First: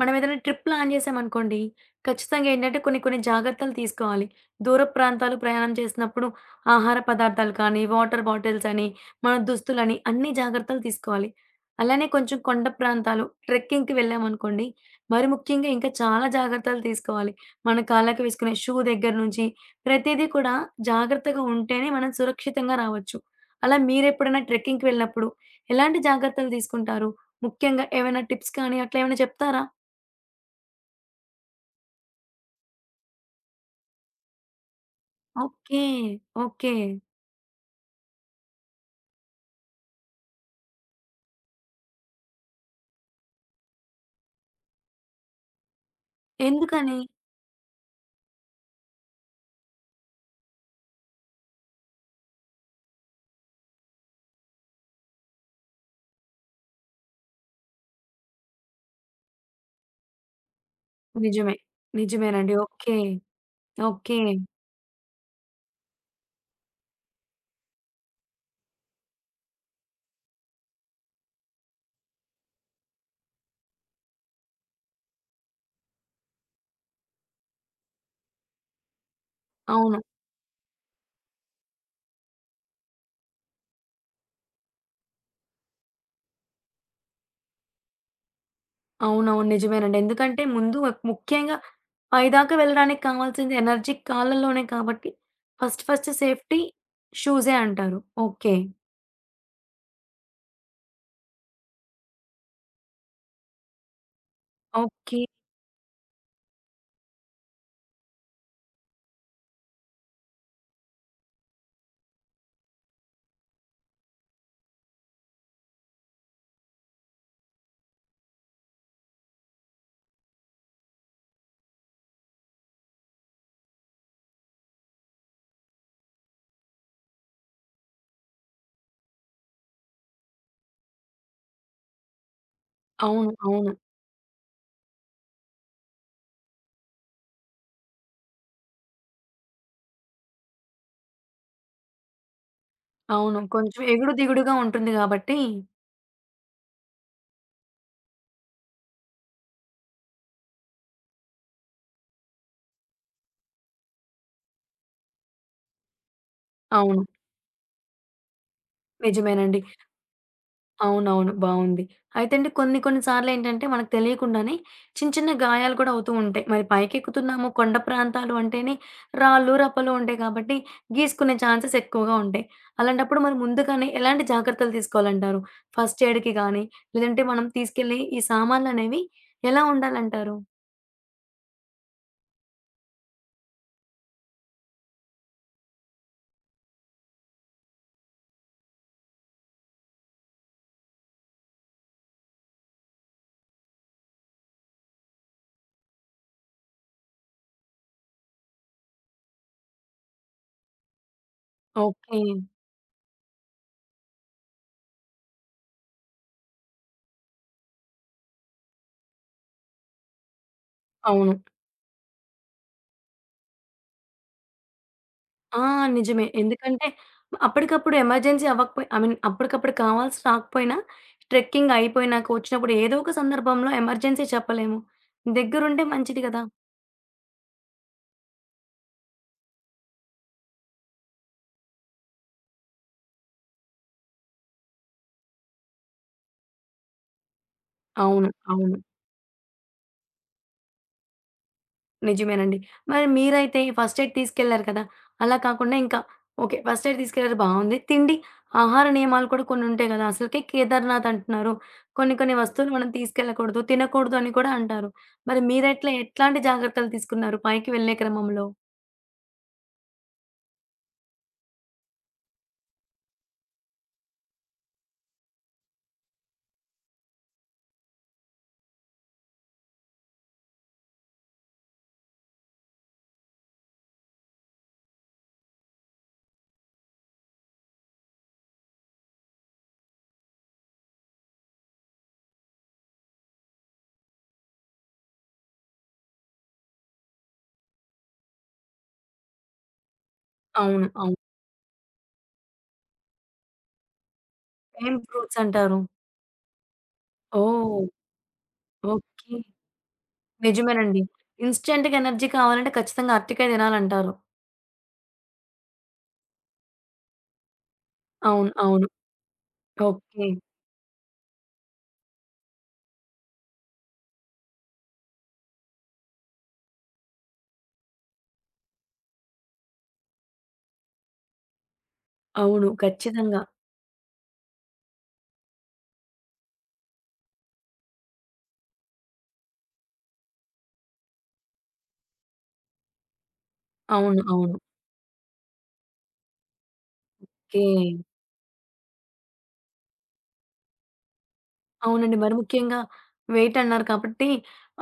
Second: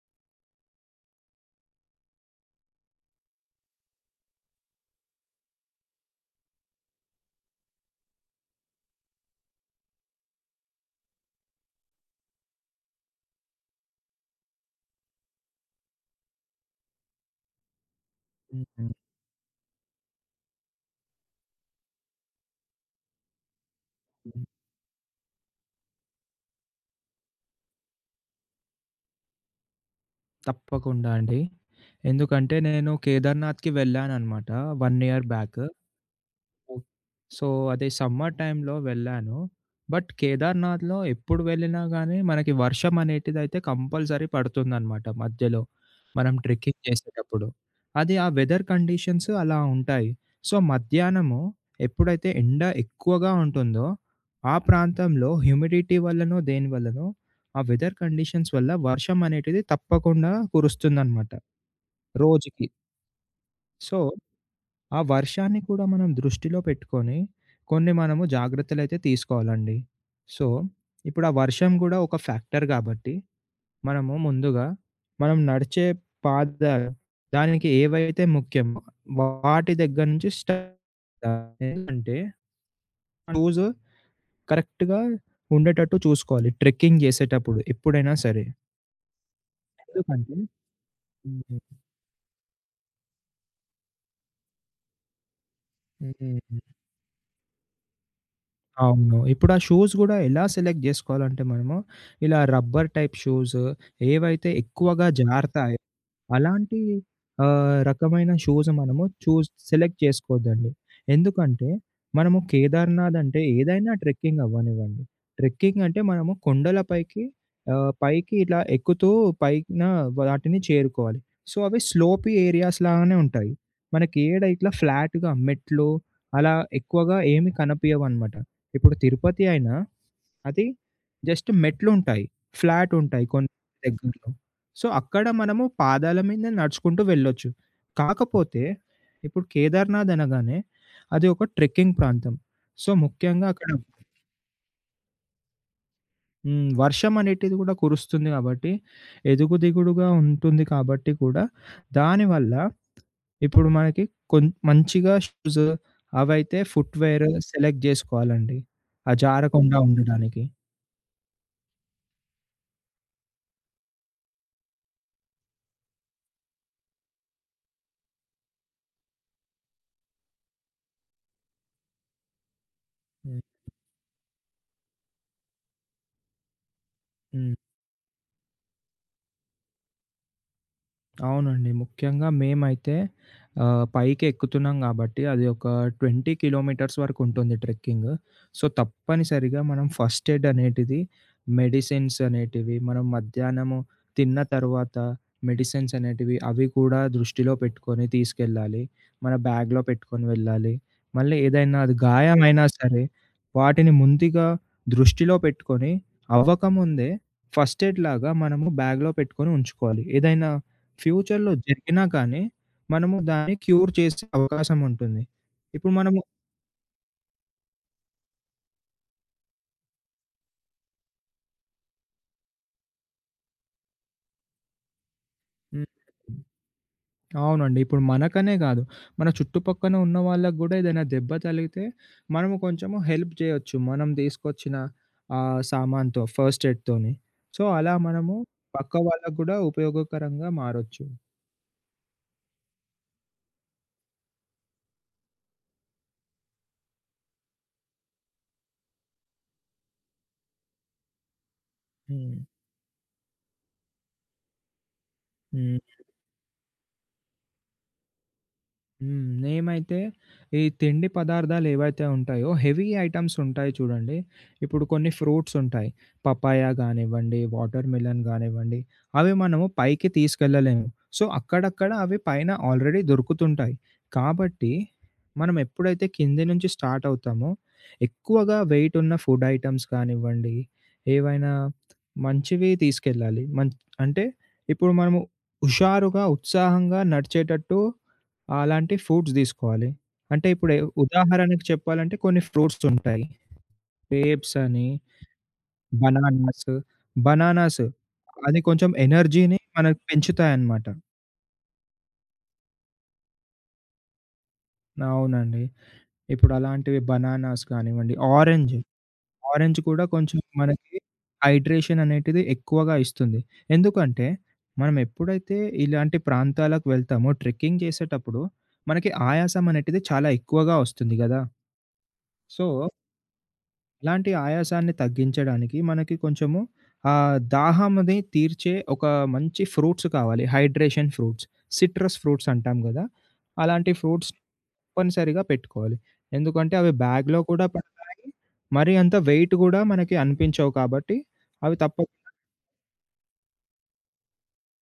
మనం ఏదైనా trip plan చేసామనుకోండి, ఖచ్చితంగా ఏంటంటే కొన్ని కొన్ని జాగ్రత్తలు తీసుకోవాలి. దూర ప్రాంతాలు ప్రయాణం చేసినప్పుడు ఆహార పదార్థాలు కానీ, వాటర్ బాటిల్స్ అని, మన దుస్తులని అన్ని జాగ్రత్తలు తీసుకోవాలి. అలానే కొంచెం కొండ ప్రాంతాలు ట్రెక్కింగ్‌కి వెళ్ళామనుకోండి, మరి ముఖ్యంగా ఇంకా చాలా జాగ్రత్తలు తీసుకోవాలి. మన కాళ్ళకి వేసుకునే షూ హ్మ్. దగ్గర నుంచి ప్రతీదీ కూడా జాగ్రత్తగా ఉంటేనే మనం సురక్షితంగా రావచ్చు. అలా మీరెప్పుడైనా హ్మ్. ట్రెక్కింగ్‌కి వెళ్ళినప్పుడు ఎలాంటి జాగ్రత్తలు తీసుకుంటారు? ముఖ్యంగా ఏమైనా టిప్స్ కానీ అట్లా ఏమైనా చెప్తారా? తప్పకుండా అండి. ఎందుకంటే నేను కేదార్‌నాథ్‌కి వెళ్ళాననమాట 1 year back. Okay. Okay. So, అదే సమ్మర్ టైమ్‌లో వెళ్ళాను. బట్ కేదార్‌నాథ్‌లో ఎప్పుడు వెళ్ళినా గానీ, మనకి వర్షం అనేటిదైతే కంపల్సరీ పడుతుందనమాట మధ్యలో. మనం ట్రెక్కింగ్ ఎందుకని? చేసేటప్పుడు. అది ఆ వెదర్ కండిషన్స్ అలా ఉంటాయి. సో, మధ్యాహ్నము ఎప్పుడైతే ఎండ ఎక్కువగా ఉంటుందో, ఆ ప్రాంతంలో హ్యూమిడిటీ వల్లనో, దేని వల్లనో ఆ వెదర్ కండిషన్స్ వల్ల వర్షం అనేటిది తప్పకుండా కురుస్తుందనమాట నిజమే. నిజమేనండి. రోజుకి. ఓకే. So, okay. ఆ వర్షాన్ని కూడా మనం దృష్టిలో పెట్టుకొని, కొన్ని మనము జాగ్రత్తలైతే తీసుకోవాలండి. సో, ఇప్పుడు ఆ వర్షం గూడా ఒక ఫ్యాక్టర్ గాబట్టి, మనము ముందుగా మనం నడిచే పాదాలు, దానికి ఏవైతే ముఖ్యమో వాటి అవును. దగ్గర నుంచి స్టార్ట్. ఎందుకంటే షూస్ కరెక్ట్‌గా ఉండేటట్టు చూసుకోవాలి ట్రెక్కింగ్ జేసేటప్పుడు ఎప్పుడైనా సరే. అవునవును. నిజమేనండి. ఎందుకంటే ఎందుకంటే ముందు ముఖ్యంగా హ్మ్. పైదాకా వెళ్ళడానికి కావాల్సింది ఎనర్జీ కాళ్ళలోనే కాబట్టి ఫస్ట్ ఫస్ట్ హ్మ్. సేఫ్టీ షూజే అంటారు. ఓకే. అవును. ఇప్పుడు ఆ షూస్ గూడా ఎలా సెలెక్ట్ జేసుకోవాలంటే మనము, ఇలా రబ్బర్ టైప్ షూస్ ఏవైతే ఎక్కువగా ఓకే. జారతాయో అలాంటి రకమైన షోస్ మనము సెలెక్ట్ చేసుకోవద్దండి. ఎందుకంటే, మనము కేదార్‌నాథ్ అంటే ఏదైనా ట్రెక్కింగ్ అవ్వనివ్వండి. ట్రెక్కింగ్ అంటే మనము కొండల పైకి, పైకి ఇలా ఎక్కుతూ పైన వాటిని చేరుకోవాలి. సో, అవి స్లోపీ ఏరియాస్ లాగానే ఉంటాయి. మనకి ఏడ ఇట్లా ఫ్లాట్‌గా మెట్లు అలా ఎక్కువగా ఏమి కనిపియవనమాట. ఇప్పుడు తిరుపతి అయినా అది జస్ట్ మెట్లుంటాయి. ఫ్లాట్ ఉంటాయి అవును. కొన్ని అవును. దగ్గరలో. సో, అక్కడ మనము పాదాల మీదనే నడుచుకుంటూ వెళ్ళొచ్చు. కాకపోతే ఇప్పుడు కేదార్‌నాథ్ అనగానే అది ఒక ట్రెక్కింగ్ ప్రాంతం. సో, అవును. ముఖ్యంగా అక్కడ కొంచెం ఎగుడు దిగుడుగా ఉంటుంది కాబట్టి వర్షం అనేటిది కూడా కురుస్తుంది కాబట్టి, ఎదుగు దిగుడుగా ఉంటుంది కాబట్టి కూడా దానివల్ల ఇప్పుడు మనకి మంచిగా షూస్ అవైతే అవును. ఫుట్‌వేర్ సెలెక్ట్ జేసుకోవాలండి, ఆ నిజమేనండి. జారకుండా ఉండడానికి. అవునవును. బావుంది. అయితే అండి కొన్ని కొన్ని సార్లేంటంటే మనకు తెలియకుండానే చిన్న చిన్న గాయాలు కూడా అవుతూ ఉంటాయి. మరి పైకెక్కుతున్నాము కొండ ప్రాంతాలు అంటేనే రాళ్ళు, రప్పలు ఉంటాయి కాబట్టి గీసుకునే ఛాన్సెస్ ఎక్కువగా ఉంటాయి. అలాంటప్పుడు మరి హ్మ్. ముందుగానే ఎలాంటి జాగ్రత్తలు తీసుకోవాలంటారు? ఫస్ట్ ఎయిడ్‌కి గానీ, లేదంటే మనం హ్మ్. తీసుకెళ్ళే ఈ సామాన్లనేవి ఎలా ఉండాలంటారు? అవునండి. ముఖ్యంగా మేమైతే పైకి ఎక్కుతున్నాం గాబట్టి అది ఒక 20 కిలోమీటర్స్ వరకు ఉంటుంది ట్రెక్కింగ్. సో, తప్పనిసరిగా మనం ఫస్ట్ ఎయిడ్ అనేటిది, మెడిసిన్స్ అనేటివి, మనం మధ్యాహ్నము తిన్న తర్వాత మెడిసిన్స్ అనేటివి అవి కూడా దృష్టిలో పెట్టుకొని తీసుకెళ్ళాలి. మన బ్యాగ్‌లో పెట్టుకొని వెళ్ళాలి. మళ్ళీ ఏదైనా అది ఓకే. గాయమైనా సరే వాటిని ముందుగా దృష్టిలో పెట్టుకొని, అవ్వకముందే ఫస్ట్ ఎయిడ్ లాగా మనము బ్యాగ్‌లో పెట్టుకొని ఉంచుకోవాలి. ఏదైనా అవును. ఫ్యూచర్‌లో జరిగినా కానీ, మనము దాన్ని క్యూర్ చేసే అవకాశం ఉంటుంది. ఆ! ఇప్పుడు మనము నిజమే. ఎందుకంటే అప్పటికప్పుడు ఎమర్జెన్సీ అవ్వకపోయి ఐ మీన్ అప్పటికప్పుడు కావాల్సి రాకపోయినా ట్రెక్కింగ్ అయిపోయినాక వచ్చినప్పుడు ఏదో ఒక సందర్భంలో ఎమర్జెన్సీ చెప్పలేము. దగ్గరుంటే హ్మ్. మంచిది గదా! అవునండి. ఇప్పుడు మనకనే కాదు, మన చుట్టుపక్కన ఉన్న వాళ్ళకి గూడా ఏదైనా దెబ్బ తలిగితే, మనము కొంచెము హెల్ప్ జేయొచ్చు మనం తీసుకొచ్చిన సామాన్‌తో, ఫస్ట్ ఎయిడ్‌తోని. సో, అలా అవును. మనము అవును. పక్క వాళ్ళకి గూడా ఉపయోగకరంగా మారొచ్చు. నిజమేనండి. మరి మీరైతే ఫస్ట్ ఎయిడ్ తీసుకెళ్లారు కదా! అలా కాకుండా ఇంకా ఓకే. ఫస్ట్ ఎయిడ్ తీసుకెళ్లారు బావుంది. తిండి, ఆహార నియమాలు కూడా కొన్ని ఉంటాయి గదా! అసలకే కేదార్‌నాథ్ అంటున్నారు. కొన్ని కొన్ని హ్మ్. వస్తువులు మనం తీసుకెళ్ళకూడదు, తినకూడదు అని కూడా అంటారు. మరి హ్మ్. మీరట్లా ఎట్లాంటి జాగ్రత్తలు తీసుకున్నారు పైకి వెళ్ళే క్రమంలో? హ్మ్. మేమైతే ఈ తిండి పదార్థాలు ఏవైతే ఉంటాయో, హెవీ ఐటెమ్స్ ఉంటాయి చూడండి. ఇప్పుడు కొన్ని ఫ్రూట్స్ ఉంటాయి. పపాయ గానివ్వండి, వాటర్ మిలన్ గానివ్వండి, అవి మనము పైకి తీసుకెళ్ళలేము. సో, అక్కడక్కడ అవి పైన ఆల్రెడీ దొరుకుతుంటాయి. కాబట్టి, మనం ఎప్పుడైతే కింది నుంచి స్టార్ట్ అవుతామో, ఎక్కువగా వెయిట్ ఉన్న ఫుడ్ ఐటెమ్స్ కానివ్వండి, ఏవైనా మంచివి తీసుకెళ్ళాలి. అంటే ఇప్పుడు మనము హుషారుగా, ఉత్సాహంగా నడిచేటట్టు అలాంటి ఫ్రూట్స్ తీసుకోవాలి. అంటే ఇప్పుడు అవును. అవును. ఉదాహరణకి చెప్పాలంటే కొన్ని ఫ్రూట్స్ ఉంటాయి. గ్రేప్స్ అని, ఏం ఫ్రూట్స్ అంటారు? బనానాస్, బనానాస్ ఓహ్! అది కొంచెం ఓకే. ఎనర్జీని మనకు పెంచుతాయన్నమాట. నిజమేనండి. ఇన్‌స్టంట్‌గా ఎనర్జీ కావాలంటే ఖచ్చితంగా అరటికాయ తినాలంటారు. అవునండి. ఇప్పుడు అలాంటివి బనానాస్ కానివ్వండి, అవును. అవును. ఆరెంజ్ కూడా ఓకే. కొంచెం మనకి హైడ్రేషన్ అనేటిది ఎక్కువగా ఇస్తుంది. ఎందుకంటే మనం ఎప్పుడైతే ఇలాంటి ప్రాంతాలకు వెళ్తామో ట్రెక్కింగ్ చేసేటప్పుడు మనకి ఆయాసం అనేటిది చాలా ఎక్కువగా వస్తుంది గదా! సో, అవును. ఖచ్చితంగా. ఇలాంటి ఆయాసాన్ని తగ్గించడానికి మనకి కొంచెము దాహామది తీర్చే ఒక మంచి ఫ్రూట్స్ కావాలి. Hydration fruits. సిట్రస్ ఫ్రూట్స్ అంటాం గదా! అలాంటి అవును. ఫ్రూట్స్ అవును. తప్పనిసరిగా పెట్టుకోవాలి. ఎందుకంటే అవి బ్యాగ్‌లో ఓకే. కూడా పడతాయి. మరి అంత వెయిట్ గూడా మనకి అనిపించవు కాబట్టి అవి అవునండి. తప్పకుండా. మరి ముఖ్యంగా వెయిట్ అన్నారు కాబట్టి,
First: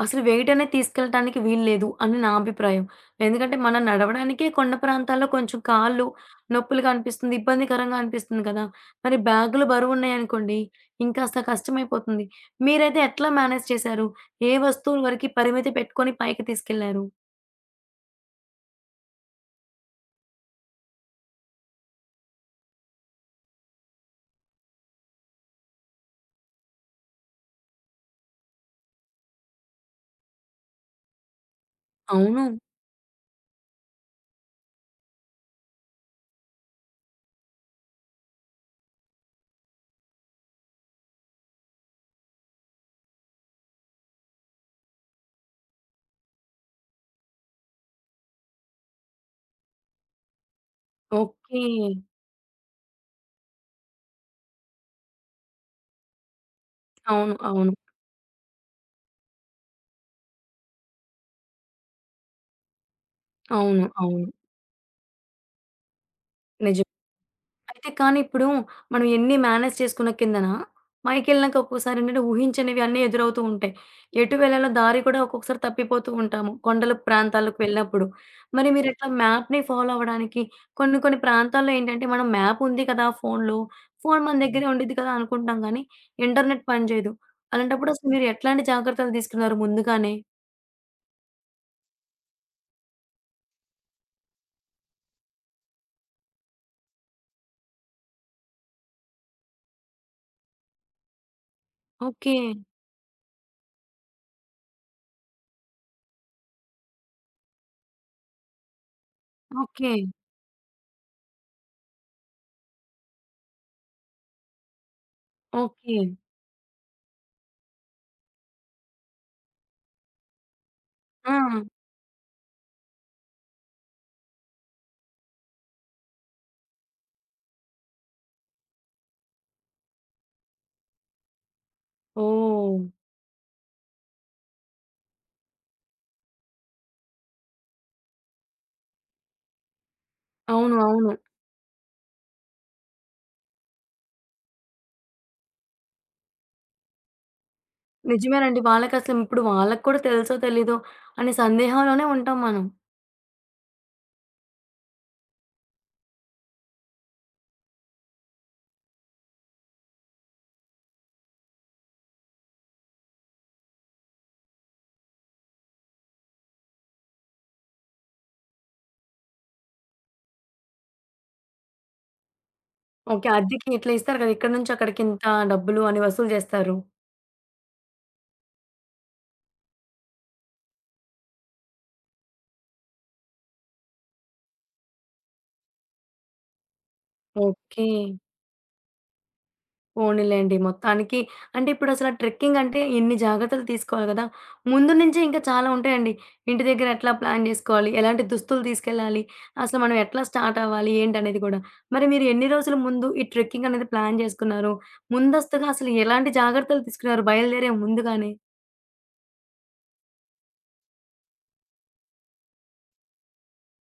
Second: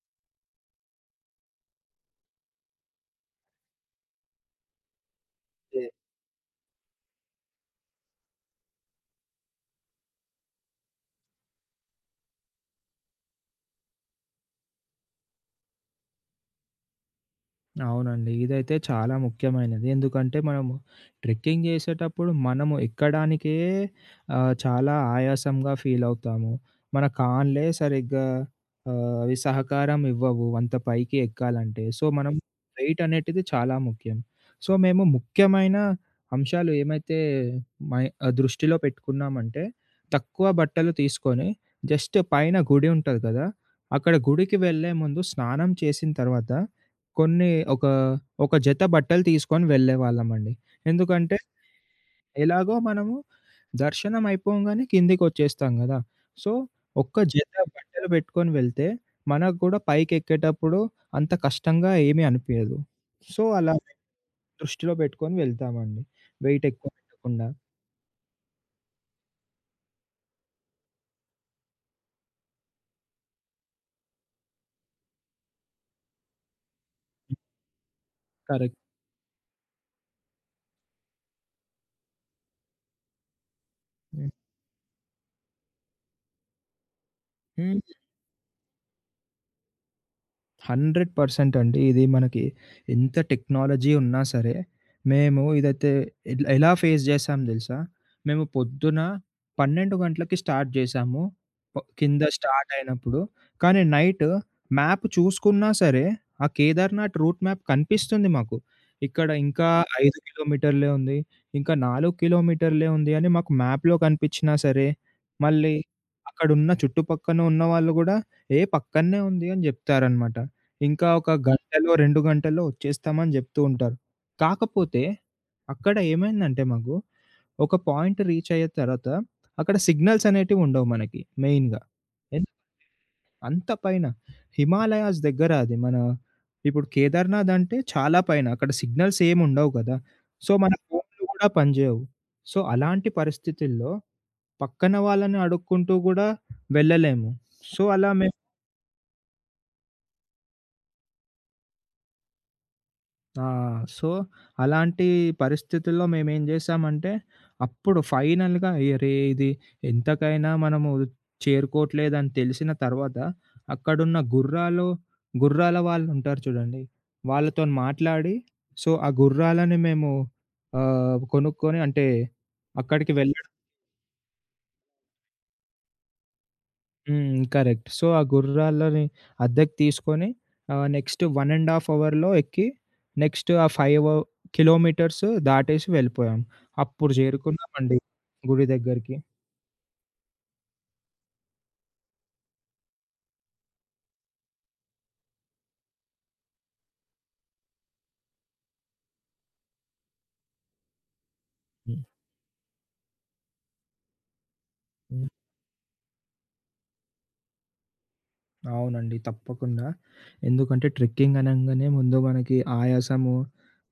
అసలు వెయిట్ అనేది తీసుకెళ్ళటానికి వీల్లేదు అని నా అభిప్రాయం. ఎందుకంటే మనం నడవడానికే కొండ ప్రాంతాల్లో కొంచెం కాళ్ళు నొప్పులుగా అనిపిస్తుంది, ఇబ్బందికరంగా అనిపిస్తుంది కదా! మరి బ్యాగులు బరువున్నాయనుకోండి ఇంకాస్త కష్టమైపోతుంది. మీరైతే ఎట్లా మేనేజ్ చేశారు? ఏ వస్తువుల వరకి పరిమితి పెట్టుకొని పైకి తీసుకెళ్లారు? అవునండి, ఇదైతే చాలా ముఖ్యమైనది. ఎందుకంటే మనము ట్రెక్కింగ్ చేసేటప్పుడు మనము ఎక్కడానికే చాలా ఆయాసంగా ఫీల్ అవుతాము. మన కాన్లే సరిగ్గా అవి సహకారం ఇవ్వవు అంత పైకి ఎక్కాలంటే. సో, మనం అవును. వెయిట్ అనేటిది చాలా ముఖ్యం. సో, మేము ముఖ్యమైన అంశాలు ఏమైతే దృష్టిలో పెట్టుకున్నామంటే, తక్కువ బట్టలు తీసుకొని, జస్ట్ పైన గుడి ఉంటది కదా! అక్కడ గుడికి వెళ్ళే ముందు స్నానం చేసిన తర్వాత కొన్ని ఒక, ఒక జత బట్టలు తీసుకొని వెళ్ళేవాళ్ళమండి. ఎందుకంటే ఓకే. ఎలాగో మనము దర్శనం అయిపోంగానే కిందకొచ్చేస్తాం గదా! సో, ఒక్క అవును. జత అవును. బట్టలు పెట్టుకొని వెళ్తే మనకు గూడా పైకెక్కేటప్పుడు అంత కష్టంగా ఏమీ అనిపియదు. సో, అలా అవును. అవును. దృష్టిలో పెట్టుకొని వెళ్తామండి, వెయిట్ నిజం. ఎక్కువ పెట్టకుండా. అయితే కానీ ఇప్పుడు మనం ఎన్ని మేనేజ్ చేసుకున్న కిందన, పైకెళ్ళినాక ఒక్కోసారి ఏంటంటే ఊహించనివి అన్నీ ఎదురవుతూ ఉంటాయి. ఎటు వెళ్ళాలో దారి కూడా ఒక్కొక్కసారి తప్పిపోతూ ఉంటాము. కొండల ప్రాంతాలకు వెళ్ళినప్పుడు. మరి కరెక్ట్. మీరట్లా మ్యాప్‌ని ఫాలో అవ్వడానికి కొన్ని కొన్ని ప్రాంతాల్లో ఏంటంటే మనం మ్యాప్ ఉంది కదా ఫోనులో, ఫోను మన దగ్గరే ఉండిద్ది కదా అనుకుంటాం కానీ ఇంటర్నెట్ పనిచేయదు. హ్మ్. అలాంటప్పుడు అసలు మీరు ఎట్లాంటి జాగ్రత్తలు తీసుకున్నారు ముందుగానే? 100% అండి. ఇది మనకి ఎంత టెక్నాలజీ ఉన్నా సరే, మేము ఇదైతే ఎలా ఫేస్ చేసాం తెలుసా? మేము పొద్దున 12 గంటలకి స్టార్ట్ చేసాము, కింద ఓకే. స్టార్ట్ అయినప్పుడు. కానీ నైట్ మ్యాప్ చూసుకున్నా సరే, ఆ కేదార్‌నాథ్ రూట్ మ్యాప్ కనిపిస్తుంది మాకు. ఇక్కడ ఇంకా ఓకే. 5 కిలోమీటర్లే ఉంది. ఇంకా 4 కిలోమీటర్లే ఉంది అని మాకు మ్యాప్‌లో కనిపించినా సరే, మళ్ళీ ఓకే. అక్కడున్న చుట్టుపక్కన ఉన్నవాళ్ళు కూడా ఏ పక్కనే ఉంది అని చెప్తారనమాట. ఇంకా ఒక ఆ! గంటలో, 2 గంటల్లో వచ్చేస్తామని జెప్తూ ఉంటారు. కాకపోతే అక్కడ ఏమైందంటే మాకు ఒక పాయింట్ రీచ్ అయ్యే తర్వాత అక్కడ సిగ్నల్స్ అనేటివుండవు మనకి మెయిన్‌గా. ఎన్ ఓహ్! అంత పైన హిమాలయాస్ దగ్గర అది. మన ఇప్పుడు కేదార్‌నాథ్ అంటే చాలా పైన. అక్కడ సిగ్నల్స్ ఏముండవు కదా! సో, మన అవును. అవును. ఫోన్‌లు గూడా పనిజేయవు. సో, అలాంటి పరిస్థితుల్లో పక్కన వాళ్ళని అడుక్కుంటూ గూడా వెళ్ళలేము. సో, అలా మేము. నిజమేనండి. వాళ్ళకసలు ఇప్పుడు వాళ్ళకి కూడా తెలుసో తెలీదో అనే సందేహంలోనే ఉంటాం మనం. ఆ! సో, అలాంటి పరిస్థితుల్లో మేమేం జేశామంటే, అప్పుడు ఫైనల్‌గా అరే, ఇది ఎంతకైనా మనము చేరుకోవట్లేదని తెలిసిన తర్వాత, అక్కడున్న గుర్రాలు, గుర్రాల వాళ్ళుంటారు చూడండి, వాళ్ళతోని మాట్లాడి, సో, ఆ గుర్రాలని మేము కొనుక్కొని అంటే, అక్కడికి ఓకే. వెళ్ళ. అద్దెకి ఇట్లా ఇస్తారు కదా! ఇక్కడి నుంచి అక్కడికింత డబ్బులు అని వసూలు జేస్తారు. హ్మ్. కరెక్ట్. సో, ఆ గుర్రాలని అద్దెకు తీసుకొని నెక్స్ట్ 1 ½ అవర్‌లో ఎక్కి నెక్స్ట్ ఆ 5 కిలోమీటర్స్ దాటేసి వెళ్ళిపోయాం. అప్పుడు ఓకే. చేరుకున్నామండి గుడి దగ్గరికి. పోనీలెండి. మొత్తానికి అంటే ఇప్పుడసల ట్రెక్కింగ్ అంటే ఇన్ని జాగ్రత్తలు తీసుకోవాలి గదా! ముందు నుంచే ఇంకా చాలా ఉంటాయండి. ఇంటి దగ్గర ఎట్లా ప్లాన్ జేసుకోవాలి? ఎలాంటి దుస్తులు తీసుకెళ్ళాలి? అసలు మనం ఎట్లా స్టార్ట్ అవ్వాలి? ఏంటనేది గూడా. మరి మీరు ఎన్ని రోజుల ముందు ఈ ట్రెక్కింగ్ అనేది ప్లాన్ జేసుకున్నారు? హ్మ్. ముందస్తుగా అసలు ఎలాంటి జాగ్రత్తలు తీసుకున్నారు బయలుదేరే ముందుగానే? అవునండి, తప్పకుండా. ఎందుకంటే ట్రెక్కింగ్ అనంగానే ముందు మనకి ఆయాసము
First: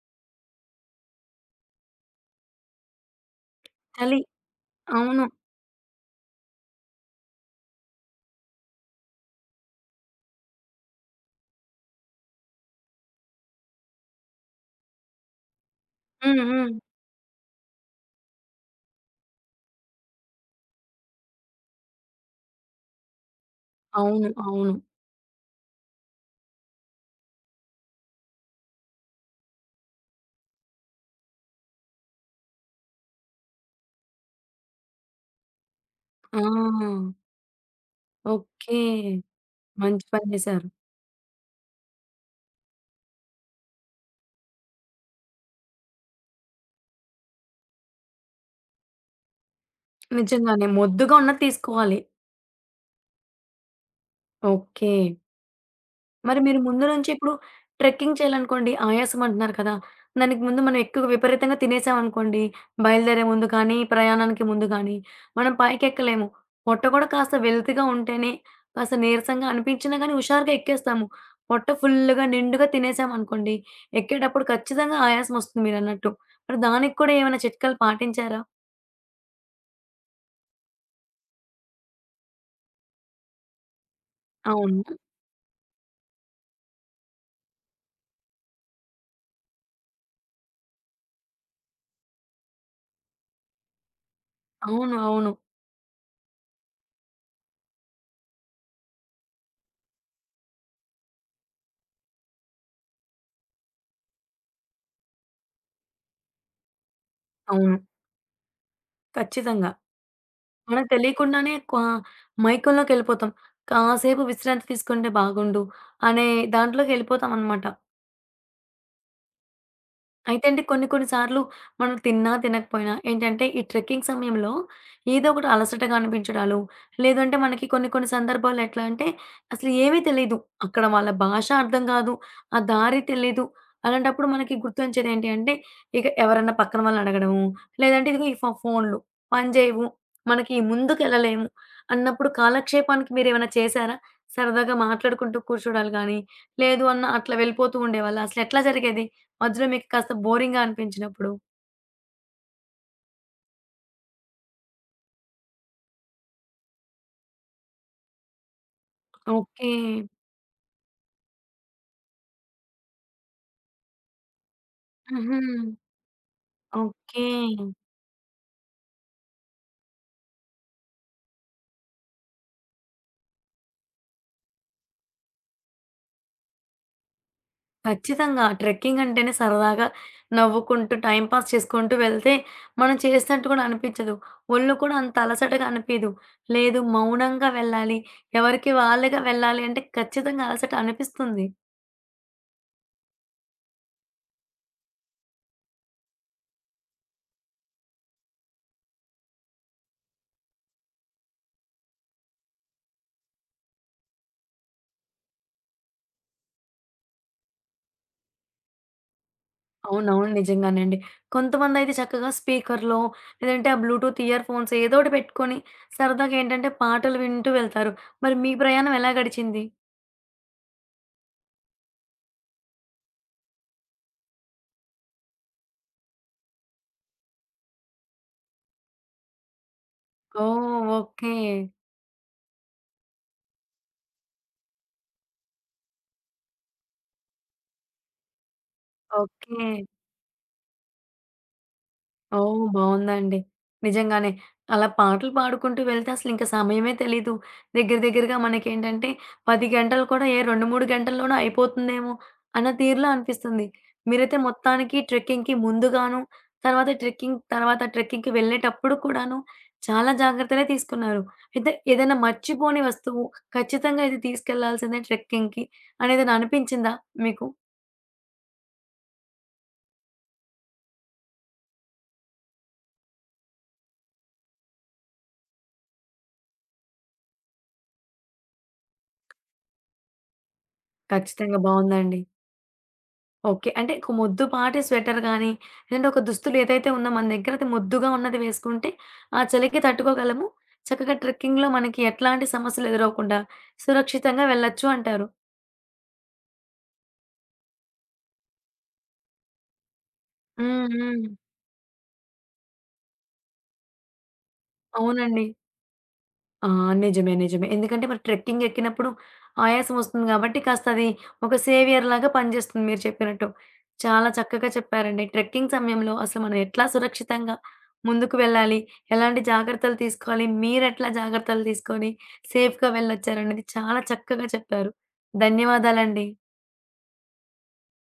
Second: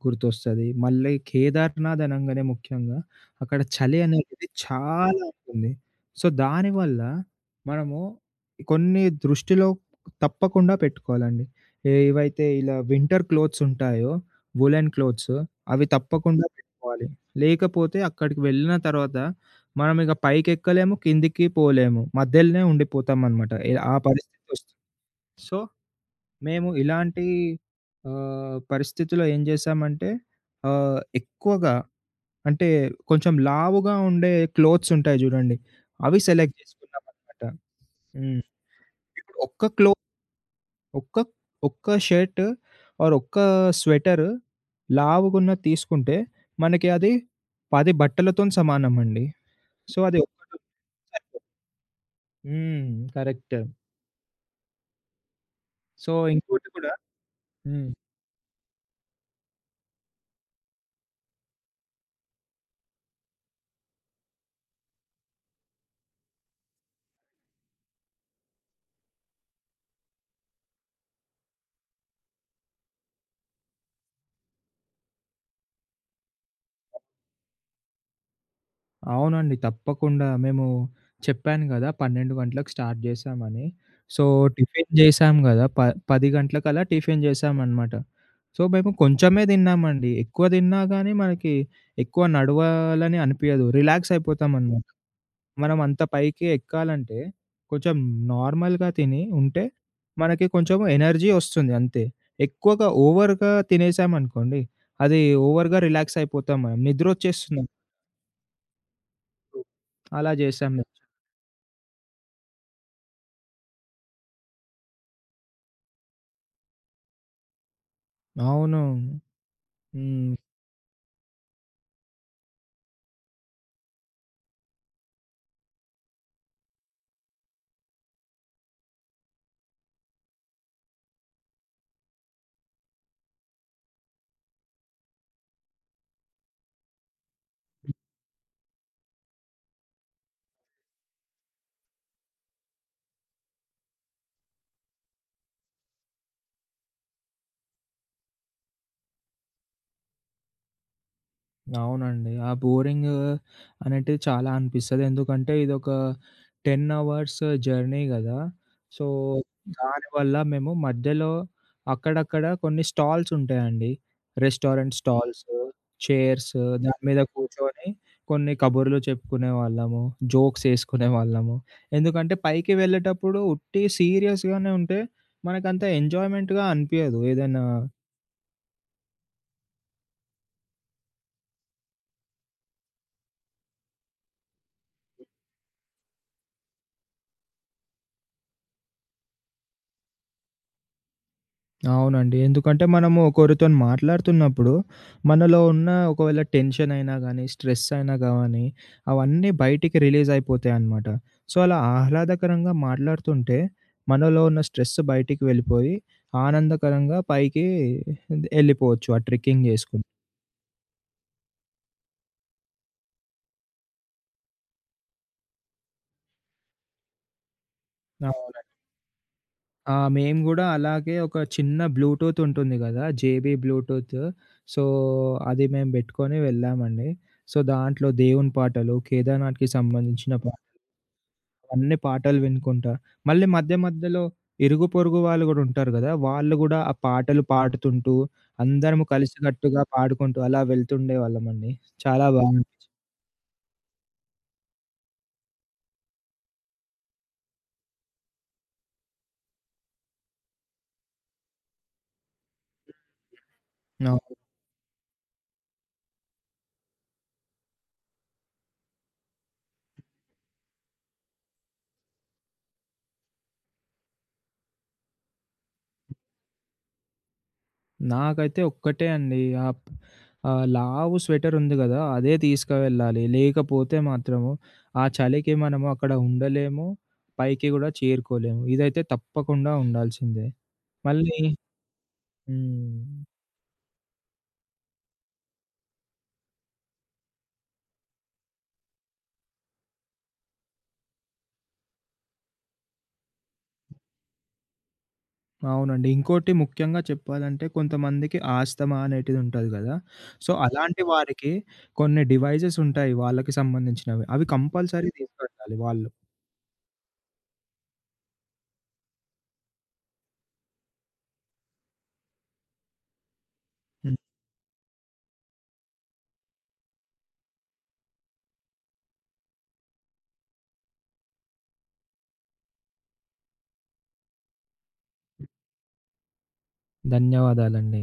గుర్తొస్తది. మళ్ళీ కేదార్‌నాథ్ అనంగానే ముఖ్యంగా అక్కడ చలి చలి అనేది చాలా అవును. ఉంటుంది. సో, దానివల్ల మనము కొన్ని దృష్టిలో తప్పకుండా పెట్టుకోవాలండి. ఏవైతే ఇలా వింటర్ క్లోత్స్ ఉంటాయో, వూలెన్ క్లోత్స్, అవి హ్మ్. తప్పకుండా హ్మ్. పెట్టుకోవాలి. లేకపోతే అక్కడికి వెళ్ళిన తర్వాత మనం ఇక పైకెక్కలేము, కిందికి పోలేము. మధ్యలోనే ఉండిపోతామనమాట. ఆ అవును. పరిస్థితొస్తుంది. అవును. సో, మేము ఇలాంటి పరిస్థితిలో ఏం జేశామంటే ఎక్కువగా అంటే కొంచెం లావుగా ఉండే క్లోత్స్ ఉంటాయి జూడండి, అవి సెలెక్ట్ ఆ! జేసుకున్నామనమాట. హ్మ్. ఓకే. ఇప్పుడు మంచి పని చేశారు. ఒక్క ఒక్క షర్ట్ ఆర్ ఒక్క స్వెటర్ లావుగున్నది తీసుకుంటే మనకి అది 10 బట్టలతోని సమానమండి. సో, అది ఒక్కటి నిజంగానే. మొద్దుగా సరిపోదు. ఉన్నది తీసుకోవాలి. హ్మ్. కరెక్ట్. ఓకే. సో, మరి మీరు ఇంకోటి ముందు కూడా. నుంచి ఇప్పుడు హ్మ్. ట్రెక్కింగ్ చేయాలనుకోండి, ఆయాసం అంటున్నారు కదా! దానికి ముందు మనం ఎక్కువ విపరీతంగా తినేసామనుకోండి, బయలుదేరే ముందు కానీ, ప్రయాణానికి ముందు కానీ, మనం పైకెక్కలేము. పొట్ట కూడా కాస్త వెల్తీగా ఉంటేనే, కాస్త నీరసంగా అనిపించినా కానీ హుషారుగా ఎక్కేస్తాము. పొట్ట ఫుల్‌గా నిండుగా తినేసామనుకోండి, ఎక్కేటప్పుడు ఖచ్చితంగా ఆయాసం వస్తుంది మీరన్నట్టు. మరి దానికి కూడా ఏమైనా చిట్కాలు పాటించారా? అవునండి, తప్పకుండా. మేము చెప్పాను గదా, 12 గంటలకు స్టార్ట్ జేశామని. సో, అవును. టిఫిన్ జేశాం గదా! 10 గంటలకలా టిఫిన్ జేశామనమాట. సో, మేము కొంచెమే తిన్నామండి. ఎక్కువ తిన్నా గానీ మనకి ఎక్కువ నడవాలని అనిపియదు. రిలాక్స్ అయిపోతామనమాట. అవును. అవును. మనం అంత పైకి ఎక్కాలంటే కొంచెం నార్మల్‌గా తిని ఉంటే మనకి కొంచెం ఎనర్జీ ఒస్తుంది అంతే. ఎక్కువగా ఓవర్‌గా తినేసామనుకోండి అది ఓవర్‌గా రిలాక్స్ అయిపోతాం మనం. నిద్రొచ్చేస్తుందప్పుడు. అవును. ఖచ్చితంగా. అలా జేశాం. మనకు తెలియకుండానే మైకంలోకెళ్ళిపోతాం. కాసేపు విశ్రాంతి తీసుకుంటే బాగుండు అనే దాంట్లోకెళ్ళిపోతామనమాట. అవును. హ్మ్. అయితే అండి కొన్ని కొన్ని సార్లు మనం తిన్నా, తినకపోయినా ఏంటంటే ఈ ట్రెక్కింగ్ సమయంలో ఏదో ఒకటి అలసటగా అనిపించడాలు, లేదంటే మనకి కొన్ని కొన్ని సందర్భాల్లో ఎట్లా అంటే అసలు ఏమీ తెలీదు. అక్కడ వాళ్ళ భాష అర్థం కాదు. ఆ దారి తెలీదు. అలాంటప్పుడు మనకి గుర్తొచ్చేది ఏంటి అంటే ఇక ఎవరన్నా పక్కన వాళ్ళని అడగడము, లేదంటే ఇదిగో ఈ ఫోన్‌లు పనిచేయవు. మనకి ముందుకెళ్ళలేము అన్నప్పుడు కాలక్షేపానికి మీరేమైనా చేశారా? సరదాగా మాట్లాడుకుంటూ కూర్చోడాలు గానీ, లేదు అన్న అట్లా వెళ్ళిపోతూ ఉండేవాళ్ళా? అసలెట్లా జరిగేది? మధ్యలో మీకు కాస్త బోరింగ్‌గా అనిపించినప్పుడు. అవునండి. ఆ బోరింగ్ అనేటిది చాలా అనిపిస్తది. ఎందుకంటే ఇదొక 10 అవర్స్ జర్నీ గదా! So, okay. దానివల్ల మేము మధ్యలో అక్కడక్కడ కొన్ని స్టాల్స్ ఉంటాయండి. రెస్టారెంట్ హుహు. స్టాల్స్, చైర్స్, దాని మీద ఓకే. కూర్చొని కొన్ని కబుర్లు చెప్పుకునేవాళ్ళము. జోక్స్ యేసుకునేవాళ్ళము. ఎందుకంటే పైకి వెళ్ళేటప్పుడు ఉట్టి సీరియస్‌గానే ఉంటే మనకంత ఎంజాయ్‌మెంట్‌గా అనిపియదు ఏదైనా. ఖచ్చితంగా. ట్రెక్కింగ్ అంటేనే సరదాగా నవ్వుకుంటూ, టైమ్ పాస్ చేసుకుంటూ వెళ్తే మనం చేసినట్టు కూడా అనిపించదు. ఒళ్ళు కూడా అంత అలసటగా అనిపియదు. లేదు మౌనంగా వెళ్ళాలి, ఎవరికి వాళ్ళుగా వెళ్ళాలి అంటే ఖచ్చితంగా అలసట అనిపిస్తుంది. అవునండి. ఎందుకంటే మనము ఒకరితోని మాట్లాడుతున్నప్పుడు మనలో ఉన్న ఒకవేళ టెన్షన్ అయినా గానీ, స్ట్రెస్ అయినా గానీ అవన్నీ బయటికి రిలీజ్ అయిపోతాయన్నమాట. సో, అలా ఆహ్లాదకరంగా మాట్లాడుతుంటే మనలో ఉన్న స్ట్రెస్ బయటికి వెళ్ళిపోయి ఆనందకరంగా పైకి ఎళ్ళిపోవచ్చు ఆ ట్రెక్కింగ్ చేసుకుంటూ. అవునవును. నిజంగానే అండి. కొంతమందయితే చక్కగా స్పీకర్‌లో లేదంటే ఆ బ్లూటూత్ ఇయర్ ఫోన్స్ ఏదో ఒకటి పెట్టుకొని సరదాగా ఏంటంటే పాటలు వింటూ వెళ్తారు. మరి మీ అవునండి. ప్రయాణం ఎలా గడిచింది? ఆ! మేము గూడా అలాగే ఒక చిన్న బ్లూటూత్ ఉంటుంది గదా, జేబీ బ్లూటూత్. సో, అది మేము బెట్టుకొని వెళ్ళామండి. సో, దాంట్లో దేవుని పాటలు, కేదార్‌నాథ్‌కి సంబంధించిన ఓహ్! ఓకే. అన్ని పాటలు వినుకుంటా. మళ్ళీ మధ్య మధ్యలో ఇరుగు పొరుగు వాళ్ళు గూడా ఉంటారు గదా! వాళ్ళు గూడా ఆ పాటలు పాడుతుంటూ, అందరము ఓకే. కలిసికట్టుగా పాడుకుంటూ అలా వెళ్తుండేవాళ్ళమండి. చాలా ఓహ్! బాగుంది. బావుందండి. నిజంగానే. అలా పాటలు పాడుకుంటూ వెళ్తే అసలింక సమయమే తెలీదు. దగ్గర దగ్గరగా మనకేంటంటే 10 గంటలు కూడా ఏ 2, 3 గంటల్లోనే అయిపోతుందేమో అన్న తీరులో అనిపిస్తుంది. అవును. మీరైతే మొత్తానికి ట్రెక్కింగ్‌కి ముందుగాను, తర్వాత ట్రెక్కింగ్‌కి వెళ్ళేటప్పుడు కూడాను చాలా జాగ్రత్తలే తీసుకున్నారు. అయితే ఏదైనా మర్చిపోని వస్తువు ఖచ్చితంగా ఇది తీసుకెళ్లాల్సిందే ట్రెక్కింగ్‌కి అనేదేమైనా అనిపించిందా మీకు? నాకైతే ఒక్కటే అండి. ఆప్ లావు స్వెటర్ ఉంది గదా, అదే తీసుకువెళ్ళాలి. లేకపోతే మాత్రము ఆ చలికి మనము అక్కడ ఉండలేము. పైకి గూడా చేరుకోలేము. ఇదైతే తప్పకుండా ఉండాల్సిందే. మళ్ళీ ఖచ్చితంగా బావుందండి. హ్మ్. ఓకే. అంటే ఒక మొద్దు పాటి స్వెటర్ గాని, లేదంటే ఒక దుస్తులు ఏదైతే ఉందో మన దగ్గర అది మొద్దుగా ఉన్నది వేసుకుంటే, ఆ చలికి తట్టుకోగలము. చక్కగా ట్రెక్కింగ్‌లో మనకి ఎట్లాంటి సమస్యలు ఎదురవ్వకుండా సురక్షితంగా వెళ్ళొచ్చు అంటారు. అవునండి. ఇంకోటి ముఖ్యంగా చెప్పాలంటే కొంతమందికి ఆస్తమా అనేటిది ఉంటది గదా! సో, హ్మ్. అలాంటి హ్మ్. వారికి కొన్ని డివైజెస్ ఉంటాయి వాళ్ళకి సంబంధించినవి. అవి కంపల్సరీ అవునండి. తీసుకెళ్ళాలి వాళ్ళు. ఆ! నిజమే. నిజమే. ఎందుకంటే మరి ట్రెక్కింగ్ ఎక్కినప్పుడు ఆయాసం వస్తుంది గాబట్టి కాస్త అది ఒక సేవియర్‌లాగా పనిజేస్తుంది మీరు చెప్పినట్టు. హ్మ్. చాలా చక్కగా చెప్పారండి. ట్రెక్కింగ్ సమయంలో అసలు మనం ఎట్లా సురక్షితంగా ముందుకు వెళ్ళాలి, ఎలాంటి జాగ్రత్తలు తీసుకోవాలి, మీరెట్లా జాగ్రత్తలు తీసుకొని సేఫ్‌గా వెళ్ళొచ్చారనేది చాలా చక్కగా చెప్పారు. ధన్యవాదాలండి. ధన్యవాదాలండి.